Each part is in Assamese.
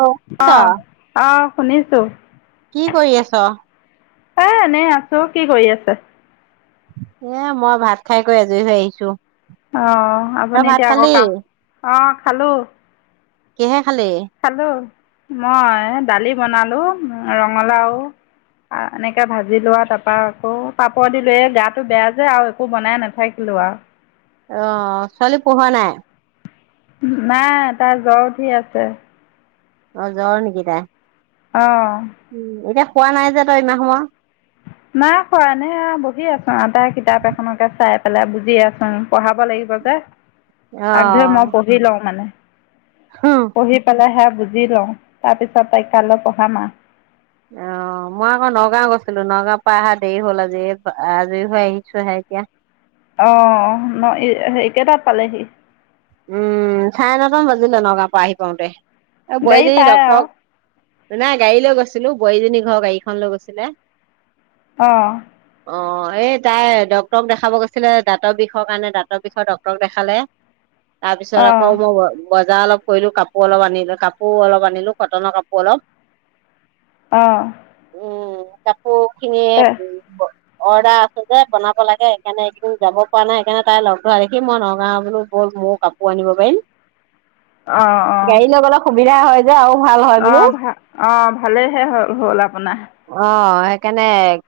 অ আছ অহ আহ শুনিছোঁ কি কৰি আছ‌ এ এনেই আছো কি কৰি আছে এ মই ভাত খাই কৈ আজৰি হৈ আহিছো অঁ তই আপুনি ভাত এতিয়া খালি আকৌ কাম অঁ খালোঁ কিহে খালি [inaudible] মই দালি বনালোঁ ৰঙালাও এনেকৈ ভাজি লোৱা আৰু তাৰপৰা আকৌ পাপৰ দিলোঁ এই গাটো বেয়া যে আৰু একো বনাই নাথাকিলোঁ আও আহ ছোৱালী পঢ়োৱা নাই নাই তাৰ জ্বৰ উতি আছে অ জৰ নেকি তাইৰ অ কোৱা নাই যে তই ইমান সময় নাই খোৱানে বহি আছো আ তাই কিতাপ এখনকে চাই পেলাই বুজি আছো পঢ়াব লাগিব যে অ আগ ধৰি মই পঢ়ি লওঁ মানে অ হুম পঢ়ি পেলে বুজি লওঁ তাৰ পিছত তাইক কাইলৈ পঢ়াম অ মই আকৌ নগাঁও গৈছিলো নগাঁওৰ পৰা অহা দেৰি হল আজি এই আজৰি হৈ আহিছো হে এতিয়া অ ন সেই কেইটাত পালেহি উম চাৰে নটামান বাজিলে নগাঁ পৰা আহি পাওঁতে বোৱাৰী গাড়ী জনি পায় আৰু ডক্টৰক নাই গাড়ী লৈ গৈছিলো বোৱাৰীজনী ঘৰ গাড়ীখন লৈ গৈছিলে অ অ এই ডক্টৰক দেখাব গৈছিলে দাতৰ বিষৰ কাৰণে দাতৰ বিষৰ ডক্টৰক দেখালে তাৰ পিছত অঁ আকৌ মই বজাৰ অলপ কৰিলো কাপোৰ অলপ আনিলো কাপোৰ অলপ আনিলো কটনৰ কাপোৰ অলপ আহ উ ত [unintelligible] অৰ্ডাৰ আছো যে বনাব লাগে সেইকাৰণে এইকেইদিন যাব পৰা নাই সেইকাৰণে তাই লগ ধৰা দেখি মই নগাও গলো বল মোৰ কাপোৰ আনিব পাৰিম অঁ অঁ বিধা হয় যে আৰু ভাল হয় বোলো আহ ভা আহ ভালেইহে হল হ'ল আপোনাৰ অ সেইকাৰণে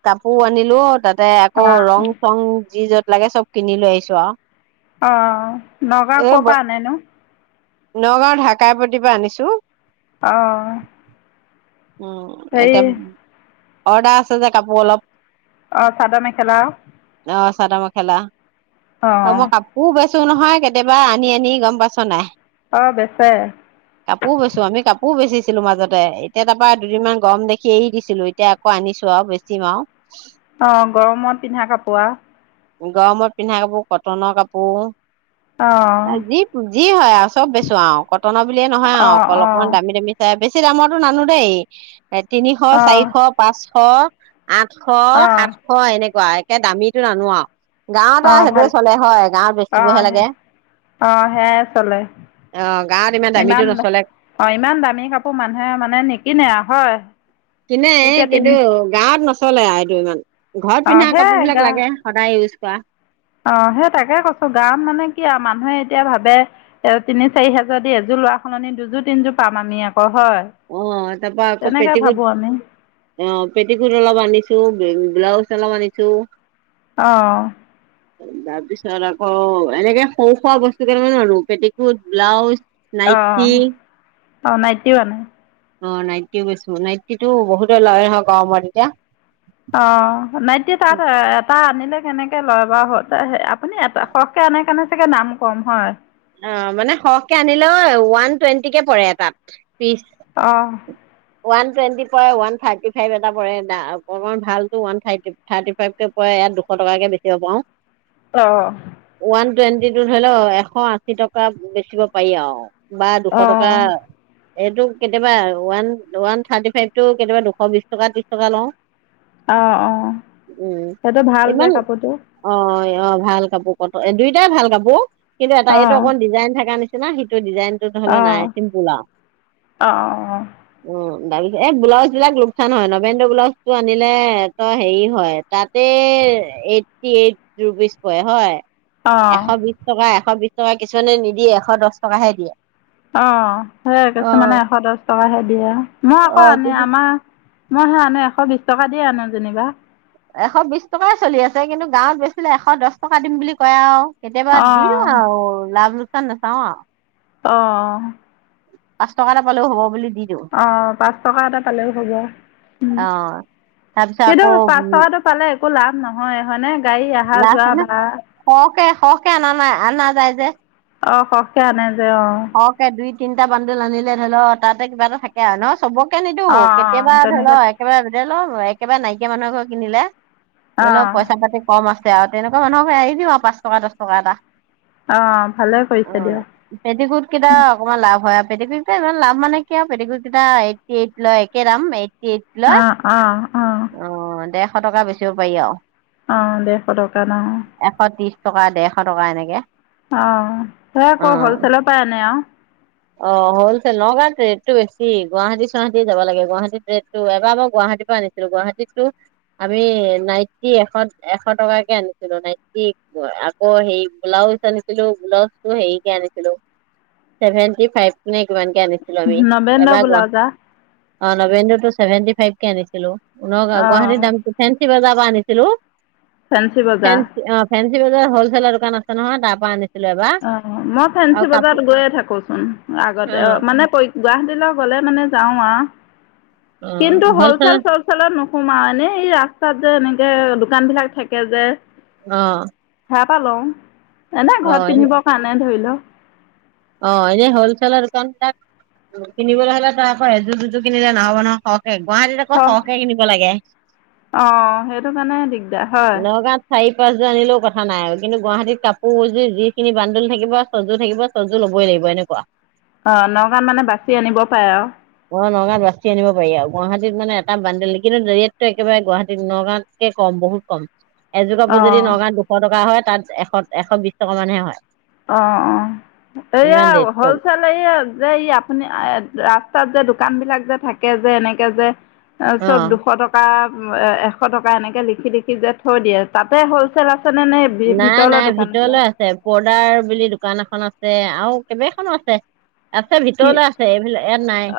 কাপোৰ আনিলো তাত ত আকৌ অঁ ৰং চং যি যত লাগে চব কিনি লৈ আহিছো আৰু আহ নগাঁৱ ক'ৰ পৰা আনেনো নগাঁওত ঢাকাই প্ৰতি আনিছো আহ উম এটা অৰ্ডাৰ আছে যে কাপোৰ অলপ অঁ চাদৰ মেখেলা অ চাদ মেখেলা অ অঁ মোৰ কাপোৰ বেছ ছো নহয় কেতিয়াবা আনি আনি গম পাইছ নাই অঁ বেচে কাপোৰ বৈছো আমি কাপোৰ বেচিছো ছিলো মাজতে এ তাৰ পৰা দুদিনমান গৰম দেখি এৰি দিছিলো এতিয়া আকৌ আনিছো আৰু বেছিম আৰু অঁ গৰমত পিন্ধা কাপোৰ আৰু গৰমত পিন্ধা কাপোৰ কটনৰ কাপোৰ অঁ যি যি হয় আৰু চব বেচো আৰু কটনৰ বুলিয়ে নহয় আৰু অঁ অকল অঁ অকমান দামি দামী চাই বেছো বেছি দামত নানো দেই এ তিনিশ, অঁ চাৰিশ, পাঁচশ অ আঠশ, অঁ সাতশ এনেকে একে দামী টো নানো আৰু গাঁৱত আৰু অঁ সেইটোৱে ভাল চলে হয় গাঁৱত বেচিবহে অঁ লাগে অঁ সেয়াই চলে আহ গাঁৱত ইমান দামীটো নচলে হে মানে নিকিনে হয় কিনে এই এতিয়া তিনি কিন্তু গাঁৱত নচলে আৰু এইটো ইমান ঘৰত অঁ পিন্ধা কাপোৰ বিলাক লাগে সদায় ইউজ কৰা অ সেই তাকে কৈছো গাঁত মানে কি আৰু মানুহে এতিয়া ভাবে এ তিনি চাৰি হেজাৰ দি এযোৰ লৰা সলনি দুযোৰ তিনযোৰ পাম আমি আকৌ হয় অ তাৰপা আকৌ তেনেকৈ পেটিকুট ভাবোঁ আমি অ পেটিকুট অলপ আনিছো ব্লাউজ অলপমান আনিছোঁ আহ তাৰ পিছত আকৌ এনেকে সৰু সুৰা বস্তু অলপ কেইটা মানে আনো পেটিকোট ব্লাউজ নাইটি অ নাইটি ও আনে অ নাইটিও বেছো নাইটি টো বহুতে লয় হয় গমৰত তেতিয়া অ নাইটি তাত এটা আনিলে কেনেকে লয় বাৰু আপুনি এটা সৰহকে আনেকাৰণে চাগে দাম কম হয় অ মানে সৰহকে আনিলে ওৱান টুৱেণ্টি কে পৰে এ তাত পিচ আহ ওৱান টুৱেণ্টি পৰে ওৱান থাৰ্টি ফাইভ এটা পৰে অকণমান ভাল ওৱান থাৰ্টি থাৰ্টি ফাইভকৈ পৰে ইয়াত দুশ টকাকৈ বেচিব পাৰো অ টুৱেণ্টি টো ধৰি লও এশ আশী টকা বেচিব পাৰি আৰু বা দুশ টকা অঁ এইটো কেতিয়াবা ওৱান ওৱান থাৰ্টি ফাইভতটো কেতিয়াবা দুশ বিশ টকা ত্ৰিশ টকা লওঁ অ অ উম তাতো ভাল যে ইমান কাপোৰটো অ অ ভাল কাপোৰ কট এ দুইটাই ভাল কাপোৰ কিন্তু এটা এইটো অ', অকণ ডিজাইন থকা নিচনা তেনা হিট ডিজাইনটোত হলেও নাই অ', চিম্পোল আৰু অ', অহ', লাগি দে এই ব্লাউজ বিলাক লোকচান হয় নবেন্দ্ৰ ব্লাউজটো আনিলে তই হেৰি হয় তাতে এইটটি এইট ৰুপিজ প হয়। এশ অ', বিশ টকা এশ এশ বিশ টকা কিছুমানে নিদিয়ে এশ দহ টকাহে দিয়ে। অ ', সেই অ কিছুমানে এশ দহ টকাহে দিয়ে আৰু মই অ আকৌ আনে আমাৰ মইহে আনো এশ বিশ টকা দিয়ে আনো যেনিবা। এশ বিশ টকাই চলি আছে কিন্তু গাঁৱত বেছিলিলে এশ দহ টকা দিম বুলি কয় আৰু। কেতিয়াবা দি অ', দিওঁ আৰু লাভ ল তে', নেচাওঁ আৰু অ', পাঁচ টকা এটা পালেও হ'ব বুলি দি দিওঁ অ', পাঁচ টকা এটা পালেও হব উ', অ তাৰপিছত কিন্তু আকৌ উম পাঁচ টকাটো পালে একো লাভ নহয় হয়নে? গাড়ী অহা লা যোৱা ভাড়া সকে -সকে অননান আনাজাইে অ', সখকে আনে যে অ', অক দুই তিনিটা বানদুল আনিলে ধৰি লও তাতে কিবা এটা থাকে আৰু ন চবক নিদিও অ', অ', কেতিয়াবা ধৰি তেনেকে ল একেবাৰে লম একেবাৰে নাইকিয়া মানুহ এঘৰে কিনিলে। তোৰ অ', অলপ পইচা পাতি কম আছে তেয়া তেনেকুৱা মানুহকে আহি দিওঁ আৰু পাঁচ টকাহ, টকা দহ টকা এটা। অ', ভালে কৰিছে দিয়া। পেটিকুত কেইটা অকনমান লাভ হয়। পেটিকোট কেইটা ইমান লাভ মানে কি আৰু, পেটিকোটকেইটা এইটি এইট লৈ একে দাম এইট আহ', - আহ ', - আহ ', এশ টকা বেচিব পাৰি আৰু আহ দেৰশ টকা ন', এশ ত্ৰিশ টকা ডেৰশ টকা এনেকে। অ', সে আকৌ অ', হলছেলত পা আনে আৰু অ', হলচেল নগাঁৱ ৰেটটো বেছি, গুৱাহাটী চুৱাহাটি যাব লাগে। গুৱাহাটীত ৰেটটো এবাৰ মই গুৱাহাটীৰ পৰা আনিছিলো গুৱাহাটীতো, আমি নাইটি, এশ -এশ টকাকে আনিছিলো নাইটি আকৌ হে ব্লাউজ আনিছিলো ব্লাউজটো হেৰিকে আনিছিলো চেভেন ফিফটি ফাইভ নে কিমান? এনেকে আনিছিলো আমি নবেন্দৰ এবাৰ গুৱা ব্লাউজা অ' নবেণ্ড টো চেভেন্টি ফাইভ কে আনিছিলো। নগাঁও অঁ গুৱাহাৰী দাম ফেঞ্চি বজাৰ আনিছিলো। ফেঞ্চি বজাৰ অ ' ফেঞ্চি। বজাৰ হলছেলৰ দোকান আছে নহয় তাৰ পৰা আনি অ' মই ফেঞ্চি বজাৰত গৈয়ে থাকোচোন। আগতে অ মানে পৰীক্ষা। গুৱাহাটীলৈ গ'লে মানে যাওঁ আওঁ। অ কিন্তু হ'ল চেল হলচেলৰ চল চেলত নোসো। সোমাও এনে এই ৰাস্তাত যে এনেকে দোকান বিলাক থাকে যে। অ ' তাৰ পৰা লওঁ। এনেই ঘৰত। পিন্ধিবৰ কাৰণে ধৰি লওক। অ' এনেই হল চেলৰ দোকানখনত কিনিবলৈ হ'লে তাৰ পৰা এযোৰ দুযোৰ কিনিলে নহ'ব নহয় সৰহ। গুৱাহাটীত আকৌ লওক সৰহ কৰে কিনিব লাগে অঁ সেইটো কাৰণে দিগদাৰ হয় নগাঁৱত চাৰি পাছযোৰ আনিলেও কথা নাই আৰু কিন্তু গুৱাহাটীত কাপোৰযোৰ যিখিনি বান্দোল থাকিব চজো থাকিব চজোৰ ল'বই লাগিব এনেকুৱা। অ' নগাঁৱত মানে বাচি আনিব পাৰে আও। অ' নগাঁৱত বাচি আনিব পাৰি আৰু গুৱাহাটীত মানে এটা বানদেলি কিন্তু ৰেটটো একেবাৰে গুৱাহাটীত নগাঁৱতকে কম বহুত কম। এযোৰ কাপোৰ যদি অঁ নগাঁৱত দুশ টকা হয়। তাত এশ এশ বিশ টকা মানহে হয়। অ -অ এইয়া ইমান ৰেট কম হ'লচেল এই যে আপুনি তাত যে দোকান বিলাক যে থাকে যে এনেকে যে অ চব দুশ টকা। উ এশ টকা এনেকে লিখি -লিখি যে থৈ দিয়ে তাতে হ'লচেল আছে। নাই -নাই ভিতৰলৈ আছে পৰ্দাৰ বুলি দোকান। দোকান এখন আছে আৰু কেইবাখনো আছে। আছে কি ভিতৰলৈ আছে এইবিলাক ইয়াত নাই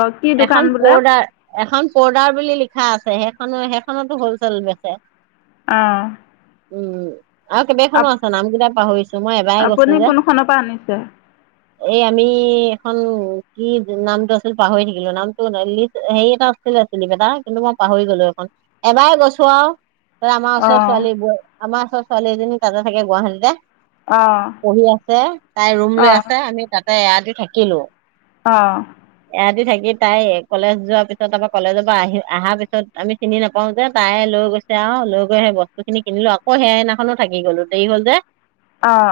অঁ কি দোকান এখন বোলে পৰ্দাৰ এখন পৰ্দাৰ বুলি লিখা আছে সেইখনো সেইখনতো হলচেল বেচে। অ ' উম। আৰু কেইবাখনো আছ নাম কেইটা পাহৰিছো মই এবাৰ গৈছো আপুনি যে। কোনখনৰ পৰা আনিছে এই আমি এখন কি নামটো আছিল পাহৰি থাকিলো নামটো লিষ্ট হেৰি এটা আছিল চিপটা কিন্তু মই পাহৰি 'গলো এখন এবাৰে গৈছো আও। ত আমাৰ ওচৰ অঁ ছোৱালী ব আমাৰ ওচৰ ছোৱালীজনী তাতে থাকে গুৱাহাটীতে অঁ পঢ়ি আছে তাই ৰুম লৈ অঁ আছে আমি তাত এয়াটি থাকিলো অঁ এৰাতি থাকি তাই কলেজ যোৱাৰ পিছত তপৰা কলেনজৰ পৰা আহি অহাৰ পিছত আমি চিনি নাপাওঁ যে তাই লৈ গৈছে আৰু লৈ গৈ সেই বস্তুখিনি কিনিলো অ সেনাখনোা থাকি গলো দেৰি হ'ল যে অঁ অঁ অঁ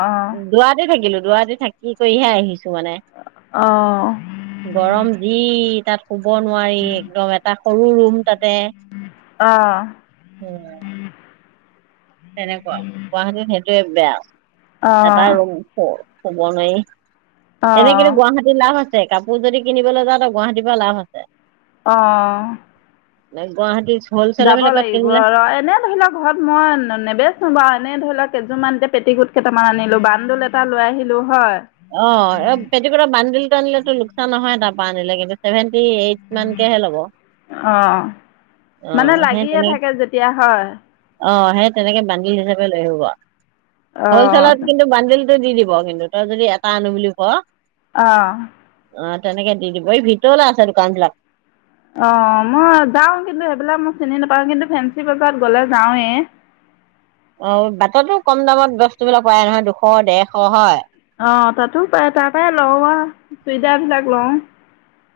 দুৰাতি থাকিলো দোৰাতি থাকি কৰিহে আহিছো মানে গৰম যি তাত শুব নোৱাৰি একদম এটা সৰু ৰুম তাতে আহ উম তেনেকুৱা গুৱাহাটীত বেয়া এটাই ৰুম হুব নোৱাৰি এনে অঁ কিন্তু গুৱাহাটীত লাভ আছ কাপোৰ যদি কিনিবলৈ যাওঁ গুৱাহাটীৰ পৰা লাভ আছে। আহ নাই গুৱাহাটী হলচেলৰ যাব বিলাকত লাগিব কিনিলে ৰ এনে ধৰি লওক ঘৰত মই নেবেচ বাৰু এনে ধৰি লওক কেইযোৰমান পেটি কুট কেইটামান আনিলো বানদোল এটা লৈ আহিলো হয় টো লোকচান নহয় তাৰপৰা আনিলে কিন্তু চছেভেন্টি এইট মানকেহে ল'ব অঁ অ মানে সেই লাগিয়ে তেনেকে থাকে যেতিয়া হয় অ সেই তেনেকে বান্ধিল হিচাপে লৈ আহিব অঁ হ'লচেলত কিন্তু বন্দিল টো দি দিব কিন্তু তই যদি এটা আনো বুলি ক আহ অ তেনেকে দি দিব এই ভিতৰলৈ আছে দোকান বিলাক অ মই যাও কিন্তু সেইবিলাক মই চিনি নাপাওঁ কিন্তু ফেঞ্চি বজাৰত গ'লে যাওঁৱে অ বাটতো কম দামত বস্তুবিলাক পাই নহয় দুশ ডেৰশ হয় অ তাতো পই তাপাই লওঁ চুইজাাৰ বিলাক লওঁ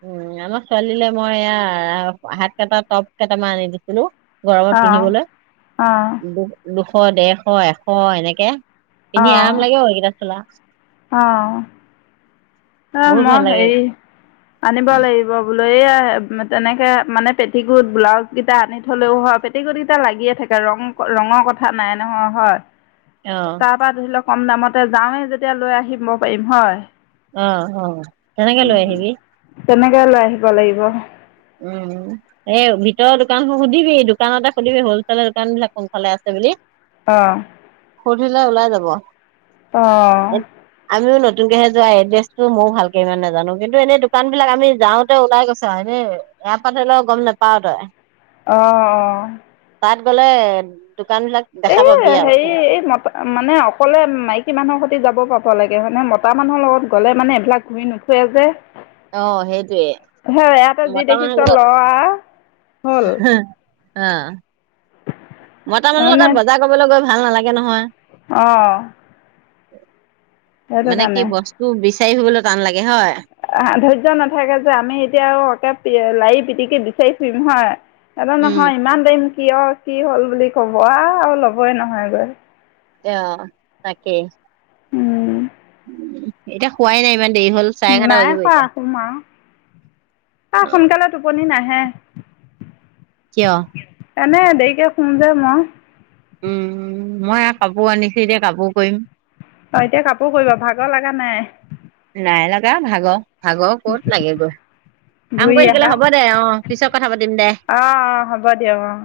উ আমাৰ ছোৱালীলৈ মই এয়া হাত কেইটা টপ কেইটামান আনি দিছিলো গৰমত অঁ পিন্ধিবলৈ অঁ দু দুখ এশ দেৰশ এশ এনেকে পিন্ধি আৰাম লাগে অ একেইটা চোলা অ অ অ বহুত মই ভাল লাগে সেই আনিব লাগিব লৈয়ে আহ তেনেকে মানে পেটিকুট ব্লাউজ কেইটা আনি থলেও হয় পেটিকুট কেইটা লাগিয়ে থাকে ৰং ৰঙৰ কথা নাই নহয় হয় অ তাৰপা ধৰি লওক কম দামতে যাওঁৱেই যেতিয়া লৈ আহিম পাৰিম হয় অ অ তেনেকে লৈ আহিবি তেনেকে লৈ আহিব লাগিব উম এই ভিতৰৰ দোকানত সুধিবি দোকানতে সুধিবি হলছেলৰ দোকান বিলাক কোনফালে আছে বুলি অ সুধিলে ওলাই যাব অ আমিও নতুনকেহে যোৱা এড্ৰেছটো মো ভালকে ইমানে নাজানো কিন্তু এনে দোকান বিলাক আমি যাওঁতে ওলাই গৈছো এয়া পা ধৰি ল গম নোপাও তই অ অ তাত গ'লে দোকান বিলাক এ দেখা পাবি আৰু হেৰি এই মতা মানে অকলে মাইকী মানুহৰ সতে যাব পাব লাগে মানে মতা মানুহৰ লগত গ'লে মানে এইবিলাক ঘূৰি নুফুৰে যে অ সেইটোৱে সেই ইয়াতে যি দেখিছ মতামানুহ ল বিলাক আ হ'ল অ মতামানুহৰ লগত বজাৰ কৰিবলৈ গ'ল ভাল নালাগে নহয় অ উ [inaudible] মানে কি বস্তু বেছি বিচাৰি বুলিবলৈ টান লাগে হয় ধৰ্য্য নাথাকে যে আমি এতিয়া আৰু লাইভ পিটিকে বিচাৰি ফুৰিম হয় দাদা উম নহয় ইমান দাম কিয় কি হ'ল বুলি কব আৰু ল'বই নহয় গৈ অ তাকে উম এতিয়া হোৱাই নাই ইমান দেৰি হ'ল চাৰে এঘাৰটা নাই বাজিব শুৱা এতিয়া শুম আৰু সোনকালে টোপনি নাহে হা কিয় এনেই দেৰিকে শুম যে মই। উম, মই আৰু কাপোৰ আনিছো এতিয়া কাপোৰ কৰিম অ' এতিয়া কাপোৰ কৰিবা ভাগৰ লগা নাই? এ ভাগৰ ভাগৰ ক'ত লাগে গৈ কাম ঘূৰি কৰি থাকিলে আহা হ'ব দে অ' পিছত কথা পাতিম দে। অঁ অঁ হ'ব দিয়ক অঁ